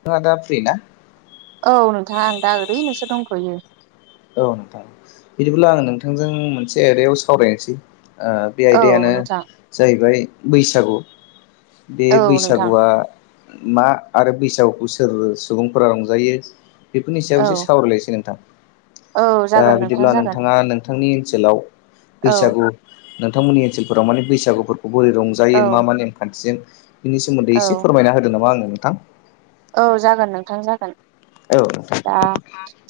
नोंथाङा दा फ्रिना? औ नोंथां आं दा ओरैनोसो दंथ'यो। औ नोंथां बिदिब्ला आङो नोंथांजों मोनसे आयदायाव सावरायनोसै। बे औ आयदायानो नोंथां जाहैबाय बैसागु। बे औ नोंथां बैसागुआ मा आरो बैसागुखौ सोर सुबुंफोरा रंजायो। बेफोरनि औ सायावसो सावरायलायसै नोंथां। औ दा जागोन नोंथां बिदिब्ला जागोन नोंथाङा नोंथांनि ओनसोलाव औ बैसागु नोंथांमोननि ओनसोलफोराव माने बैसागुफोर खौ बोरै औ रंजायो मा मा नेमखान्थिजों बिनि सोमोन्दै एसे औ फोरमायना होदो नामा आंनो नोंथां। औ जागोन नोंथां जागोन। औ नोंथां दा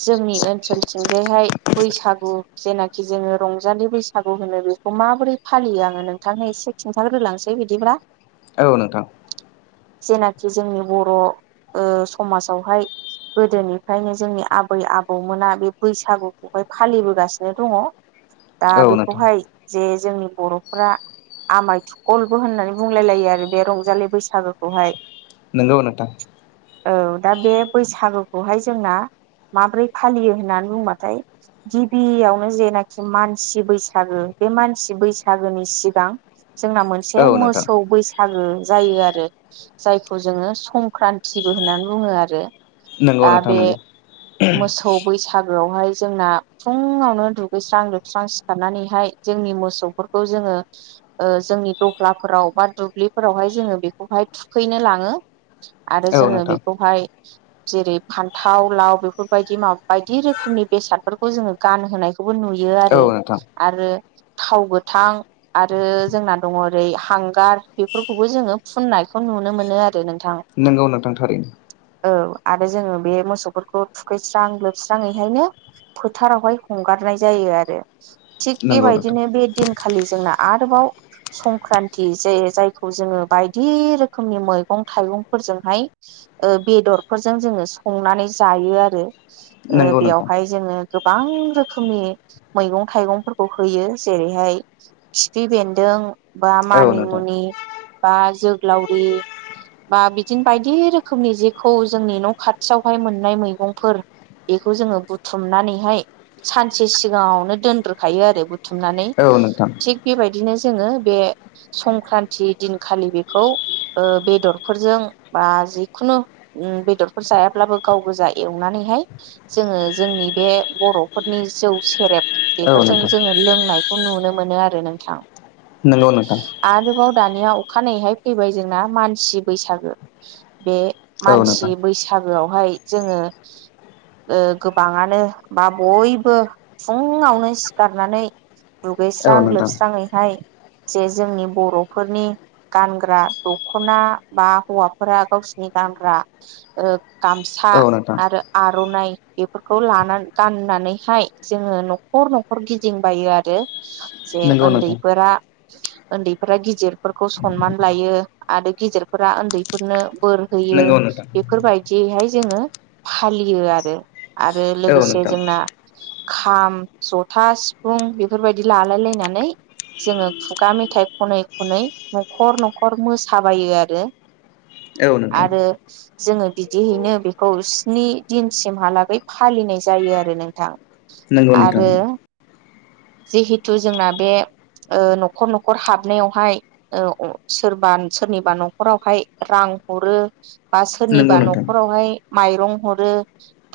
जोंनि ओनसोलथिंजायहाय बैसागु जेनाखि जोङो रंजालि बैसागु होनो बेखौ माबोरै फालियो आङो नोंथांनो एसे खिन्थाग्रोलांसै बिदिब्ला औ नोंथां। जेनाखि जोंनि बर' ओ समाजावहाय गोदोनिफ्रायनो जोंनि आबै आबौमोना बे बैसागुखौहाय फालिबोगासिनो दङ। दा औ नोंथां बेखौहाय जे जोंनि बर'फोरा आमाइथिखलबो होननानै बुंलाय लायो आरो बे रंजालि बैसागोखौहाय। नोंगौ नोंथां। औ दा बे बैसागुखौहाय जोंना माब्रै फालियो होननानै बुंबाथाय गिबियावनो जेनाखि मानसि बैसागो बे मानसि बैसागोनि सिगां जोंना औ मोनसे नोंथां मोसौ बैसागो जायो आरो जायखौ जोङो सं क्रान्तिबो होननानै बुङो आरो। नंगौ दा नोंथां बे नंगौ मोसौ बैसागोआवहाय जोंना फुङावनो दुगैस्रां लोबस्रां सिखारनानैहाय जोंनि मोसौफोरखौ जोङो। ओ जोंनि दख्लाफोराव बा दुब्लिफोरावहाय जोङो बेखौहाय थुखैनो लाङो। आरो औ जोङो नोंथां बेखौहाय जेरै फान्थाव लाव बेफोरबायदि माबा बायदि रोखोमनि बेसादफोरखौ जोङो गानहोनाय बेखौबो नुयो औ आरो नोंथां आरो थाव गोथां आरो जोंना दङ ओरै हांगार बेफोरखौबो जोङो फुननायखौ नुनो मोनो आरो नोंथां नोंगौ नोंथांथारैनो। औ आरो जोङो बे मोसौफोरखौ थुखैस्रां लोबस्राङैहायनो फोथारावहाय हंगारनाय जायो आरो थिग नंगौ नोंथां बेबायदिनो बे दिनखालि जोंना आरोबाव संक्रान्ति जे जायखौ जोङो बायदि रोखोमनि मैगं थाइगं फोरजोंहाय ओ बेदरफोरजों जोङो संनानै जायो आरो। ओ नंगौ नोंथां बेयावहाय जोङो गो बां रोखोमनि मैगं थाइगंफोरखौ होयो जेरैहाय खिफि बेन्दों बा औ नोंथां मानिमुनि बा जोग्लावरि बा बिदिनो बायदि रोखोमनि जेखौ जोंनि न' खाथियावहाय मोननाय मैगंफोर बेखौ जोङो बुथुमनानैहाय सानसे सिगाङावनो दोनग्रोखायो आरो बुथुमनानै औ नोंथां थिग बेबायदिनो जोङो बे संक्रान्ति दिनखालि बेखौ ओ बेदर फोरजों बा जिखुनु ओम बेदरफोर जायाब्लाबो गाव गोजा एवनानैहाय जो ओ जोंनि बे बर'फोरनि जौ सेरेब औ बेफोरजों नोंथां जोङो लोंनायखौ नुनो मोनो आरो नोंथां। नोंगौ नोंथां। आरोबाव दानिया अखानायैहाय फैबाय जोंना मानसि बैसागो। बे औ मानसि नोंथां बैसागोआवहाय जोङो ओ गोबाङानो बा बयबो फुङावनो सिखारनानै दुगैस्रां औ नोंथां लोबस्राङैहाय जे जोंनि बर'फोरनि गानग्रा दख'ना बा हौवाफोरा गावसिनि गानग्रा ओ गामसा औ नोंथां आरो आर'नाइ बेफोरखौ लाना गाननानैहाय जोङो न'खर न'खर गिदिंबायो आरो। जे नंगौ नोंथां ओन्दैफोरा ओन्दैफोरा गिदिरफोरखौ सनमान लायो आरो गिदिरफोरा ओन्दैफोरनो बोर होयो नंगौ नोंथां बेफोरबायदियैहाय जोङो फालियो आरो। आरो औ लोगोसे नोंथां जोंना खाम जथा सिफुं बेफोरबायदि लालाय लायनानै जोङो खुगा मेथाइ खनै खनै न'खर न'खर मोसाबायो आरो रो औ नोंथां आरो जोङो बिदिहैनो बेखौ स्नि दिनसिमहालागै फालिनाय जायो आरो नोंथां। नोंगौ नोंथां। आरो जिहेथु जोंना बे ओ न'खर न'खर हाबनायावहाय ओ अ सोरबा सोरनिबा न' नखरावहाय रां हरो बा नंगौ सोरनिबा नोंथां न'खरावहाय माइरं हरो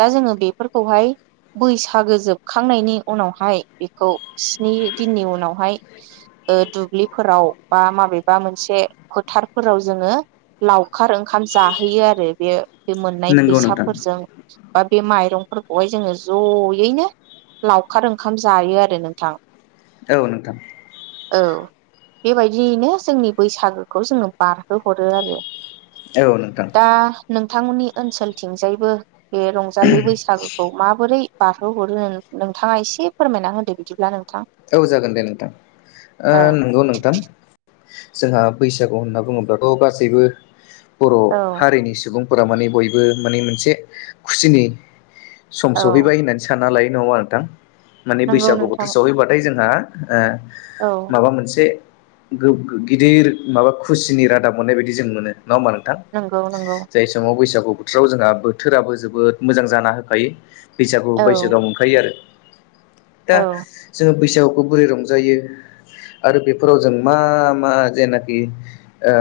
दा जोङो बेफोरखौहाय बैसागो जोबखांनायनि उनावहाय बेखौ स्नि दिननि उनावहाय ओ दुब्लिफोराव बा माबेबा मोनसे फोथारफोराव जोङो लावखार ओंखाम जाहोयो आरो बे बे मोननाय नंगौ नोंथां फैसाफोरजों बा बे माइरंफोरखौहाय जोङो ज'यैनो लावखार ओंखाम जायो आरो नोंथां। औ नोंथां। औ बेबायदियैनो जोंनि बैसागोखौ जोङो बारहोहरो आरो। औ नोंथां दा नों नोंथांमोननि ओनसोलथिंजायबो बे रंजालि बैसागोखौ माबोरै बारहोहरो नों थाङा एसे फोरमायना होदो बिदिब्ला नों औ जागोन दे नोंथां, ओ औ नोंगौ नोंथां। जोंहा बैसागु होनना बुङोब्लाथ' गासैबो बर' औ हारिनि सुबुं फोरा माने बयबो माने मोनसे खुसिनि सम औ सहैबाय होननानै सानना लायो। [unintelligible] नोंथां माने नंगौ बैसागु बोथोर नोंथां सहैबाथाय जोंहा ओ औ माबा मोनसे बेयाव गिदिर माबा खुसिनि रादाब मोननाय बायदि जों मोनो। नङा होमबा नोंथां? नंगौ नंगौ जाय समाव बैसागु बोथोराव जोंहा बोथोराबो जोबोद मोजां जाना होखायो बैसागु औ बैसागु मोनखायो आरो। दा औ जोङो बैसागुखौ बोरै रंजायो? आरो बेफोराव जों मा मा जेनाखि ओ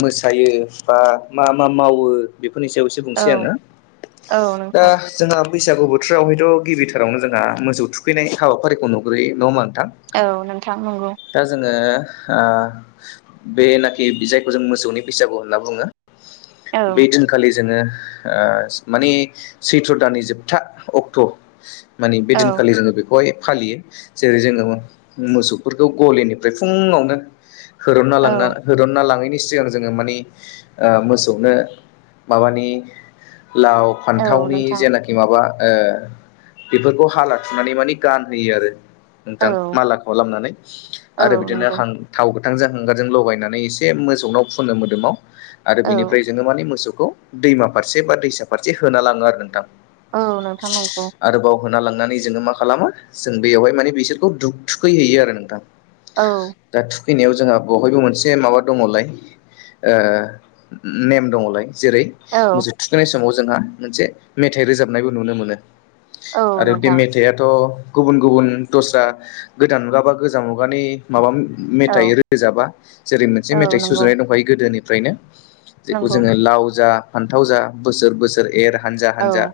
मोसायो बा मा मा मावो बेफोरनि सायावसो बुंनोसै औ आङो। औ दा नोंथां जोंहा बैसागु बोथोराव हायथ' गिबिथारावनो जोंहा मोसौ थुखैनाय हाबाफारिखौ नुग्रोयो नंङा होमबा नों नोंथां औ नोंथां नंगौ दा जोङो ओ बेनाखि बि जायखौ जों मोसौनि बैसागु होनना बुङो बै औ दिनखालि जोङो ओ माने सैथ्र दाननि जोबथा अक्ट' माने बे औ दिनखालि जोङो बेखौहाय फालियो। जेरै जोङो मोसौफोरखौ गलिनिफ्राय फुंङावनो हुरन्ना लांनो औ हुरन्ना लाङैनि सिगां जोङो मानि ओ मोसौनो माबानि लाव, औ फान्थावनि नोंथां जेनाखि माबा ओ बेफोरखौ हाला थुनानै माने गानहोयो आरो नोंथां। औ मालाखौ लामनानै औ आरो बिदिनो नंगौ हां थाव थांजों हांगारजों लगायनानै एसे मोसौनाव फुनो मोदोमाव आरो औ बिनिफ्राय जोङो माने मोसौ खौ दैमा फारसे बा दैसा फारसे होना लाङो आरो नोंथां। औ नोंथां नंगौ। आरोबाव होना लांनानै जोङो मा खालामो जों दैयावहाय माने बिसोरखौ दुग थुखै हैैयो आरो नोंथां। औ। फैनायाव जोंहा बहायबो मोनसे माबा दङ'लाय ओ नेम दङ'लाय। जेरै औ मोसौ थुखैनाय समाव जोंहा मोनसे मेथाइ रोजाबनायबो नुनो मोनो। औ आरो बे नोंथां मेथाइआथ' गुबुन गुबुन दस्रा गोदान मुगा बा गोजाम मुगानि माबा मेथाइ औ रोजाबा जेरै मोनसे औ मेथाइ नंगौ सुजुनाय दंखायो गोदोनिफ्रायनो। जेखौ नंगौ जोङो लाव जा फान्थाव जा बोसोर-बोसोर एर औ हानजा-हानजा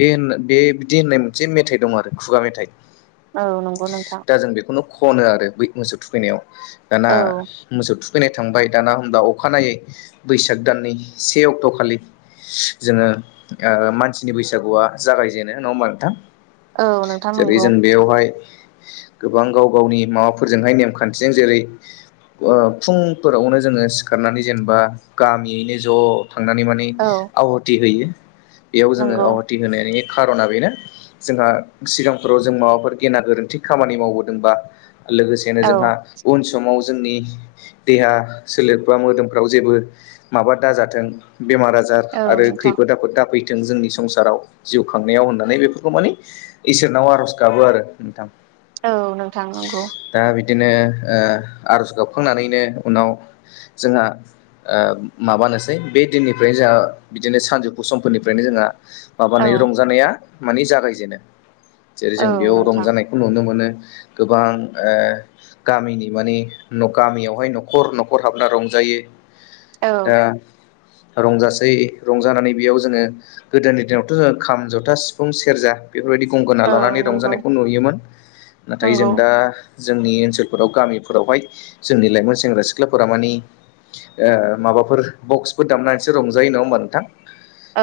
बे होन बे बिदि होननाय मोनसे मेथाइ दं आरो खुगा मेथाइ। औ नंगौ नोंथां। दा जों बेखौनो खनो आरो बै मोसौ थुखैनायाव दाना औ मोसौ थु खैनाय थांबाय दाना होमब्ला अखानायै बैसाग दाननि से अक्ट' खालि जोङो ओ मानसिनि बैसागुआ जागायजेनो नङा होमबा नोंथां? औ नोंथां नंगौ। ओमफाय गोबां गाव-गावनि माबाफोरजोंहाय नेमखान्थिजों जेरै- ओ फुंफोरावनो जोङो सिखारनानै जेनेबा गामियैनो ज' थांनानै माने औ आवहाथि होयो बेयाव जोङो नंगौ आवहाथि होनानै खार'ना बेनो जोंहा सिगांफोराव जों माबाफोर गेना गोरोन्थि खामानि मावबोदोंबा लोगोसेनो औ जोंहा उन समाव जोंनि देहा सोलेरफ्राव मोदोमफ्राव जेबो माबा दा जाथों बेमार-आजार औ आरो नोंथां खैफोद-आफफोद दा फै थों जोंनि संसाराव जिउ खांनायाव होननानै बेफोरखौ माने इसोरनाव आर'ज गाबो आरो नोंथां। औ नोंथां नंगौ। दिनो ओ आर'ज गाबखांनानैनो उनाव जोंहा ओ माबानोसै बे दिननिफ्रायनो जोंहा बिदिनो सानजौफु समफोरनिफ्रायनो जोंहा औ माबानाय रंजानाया माने जागायजेनो जेरै औ जों बेयाव नोंथां रंजानायखौ नुनो मोनो। गोबां ओ गामिनि माने न' गामियावहाय न'खर न'खर हाबना रंजा यो औ दा रंजासै रंजानानै बेयाव जोङो गोदोनि दिनावथ' जोंडो खाम, जथा, सिफुं, सेरजा बेफोरबायदि गंगोना औ लानानै नंगौ रंजानायखौ नुयोमोन नाथाय जों नंगौ दा जोंनि ओनसोलफोराव गामिफोरावहाय जोंनि लाइमोन सेंग्रा सिख्लाफोरा मानि। ओ माबाफोर बक्सफोर दामनानैसो रंजायो नङा होमबा नोंथां।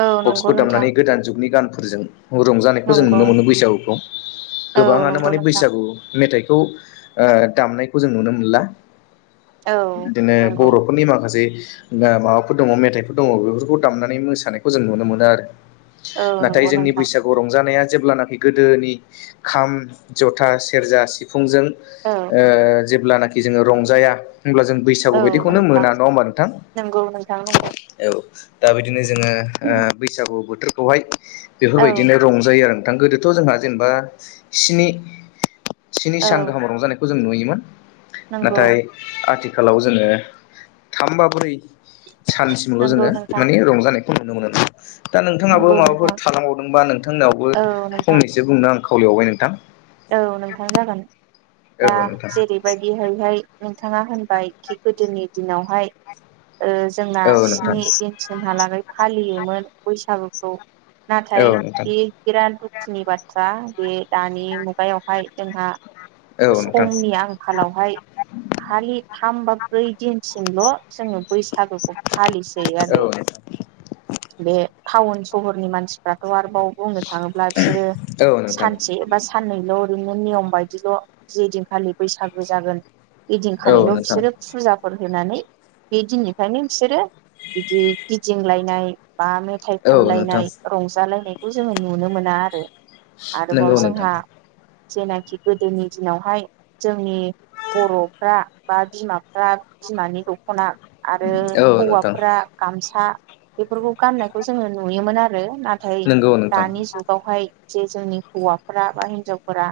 औ नंगौ नोंथां दामनानै गोदान जुगनि गानफोरजों रंजानायखौ जों नंगौ नुनो मोनो बैसागुखौ। औ गोबांङानो नंगौ माने नोंथां बैसागु। मेथाइखौ ओ दामनायखौ जों नुनो मोनला। औ बिदिनो नंगौ बर'फोरनि माखासे। ना माबाफोर दङ मेथाइफोर दङ बेफोरखौ दामनानै मोसानायखौ जों नुनो मोनो आरो। औ नाथाय नंगौ जोंनि नोंथां बैसागु रंजानाया जेब्लानाखि गोदोनि। खाम, जथा, सेरजा, सिफुंजों औ ओ जे ब्लानाखि जोङो रंजाया होब्ला जों बैसागु औ बायदिखौनो मोना नोंथां नङा होनोमबा नोंथां! नंगौ नोंथां नंगौ औ। दा बिदिनो जोङो ओ बैसागु बोथोरखौहाय औ बेफोरबायदिनो रंजायो आरो। गोदोथ' जोंहा जेनेबानि स्नि स्नि औ सान गाहाम रंजानायखौ जों नुयोमोन नंगौ नाथाय आथि आथिखालाव जोङो थाम बा ब्रै सानसिमल' नंगौ जोङो नोंथां माने रंजानाय नुनो मोनोन दा नोंथाङाबो नंगौ माबाफोर नोंथां थानांबावदोंबा नोंथांनावबो औ नोंथां फंनैसो बुंनो आं खावलाय बावबाय नोंथां। औ नोंथां जागोन। दा औ नोंथां जेरैबायदि हैहाय। नोंथाङा होनबाय खि गोदोनि दिनावहाय। ओ जोंना औ नोंथां स्नि दिनसिमहालागै फालियोमोन बैसागुखौ। औ नाथाय नोंथां बे बिराद दुखुनि बाथ्रा बे दानि मु गायावहाय जोंहा। औ नोंथां औ नोंथां समनि आंखालावहाय खालि थाम बा ब्रै दिन सिमल' जोङो बैसागुखौ फालिसयो आरो। बे टाउन सहरनि मानसिफ्राथ' आरो औ बुंनो थाङोब्ला बिसोरो औ नोंथां सानसे एबा सनैल'। ओरैनो नियम बायदिल' जे दिनखालि बैसागु जागोन। औ ओइदिनखालिल' नोंथां बिसोरो फुजाफोर होनानै बे दिननिफ्रायनो बिसोरो बिदि गिदिंलायनाय। ् बा मेथाइ औ नोंथां खनलायनाय रंजालायनायखौ जोङो नुनो मोना आरो। आरोबाव नंगौ नोंथां जोंहा जेनाखि गोदोनि दिनावहाय जोंनि बर'फ्रा बा बिमाफ्रा बिमानि दख'ना। आरो औ नोंथां हौवाफ्रा गामसा, बेफोरखौ गाननायखौ जोङो नुयोमोन आरो। नाथाय नंगौ नोंथां दानि जुगावहाय जे जोंनि हौवाफ्रा बा हिनजावफोरा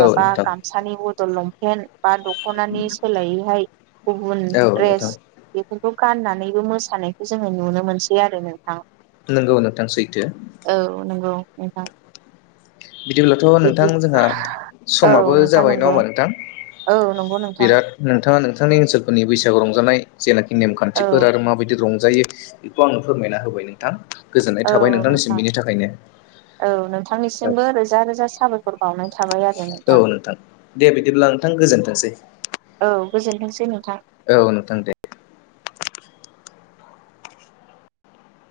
औ नोंथां गामसानि बदल लंपेन बा द ख'नानि सोलायैहाय गुबुन औ द्रेस नोंथां बेखौ गाननानैबो मोसानायखौ जोङो नुनो मोनसै आरो नों थां नंगौ नोंथां सैथो औ नंगौ नोंथां। बिदिब्लाथ' नोंथां बिदि जोंहा औ समाबो नोंथां जाबाय नङा नंगौ हबा नोंथां! औ नंगौ नोंथां बिराद नोंथाङा नोंथांनि ओनसोलफोरनि बैसागु रंजानाय जेनाखि औ नेमखान्थिफोर आरो माबायदि रंजायो बेखौ आंनो फोरमायना होबाय नोंथां। गोजोननाय औ थाबाय नोंथांनिसिम नोंथां बिनि थाखायनो। जोंबो रोजा रोजा साबायखर बावो। थाबाय आरो औ नोंथां दे बिदिब्ला नोंथां गोजोनथोंसै औ गोजोनथोंसै नोंथां। औ नोंथां दे।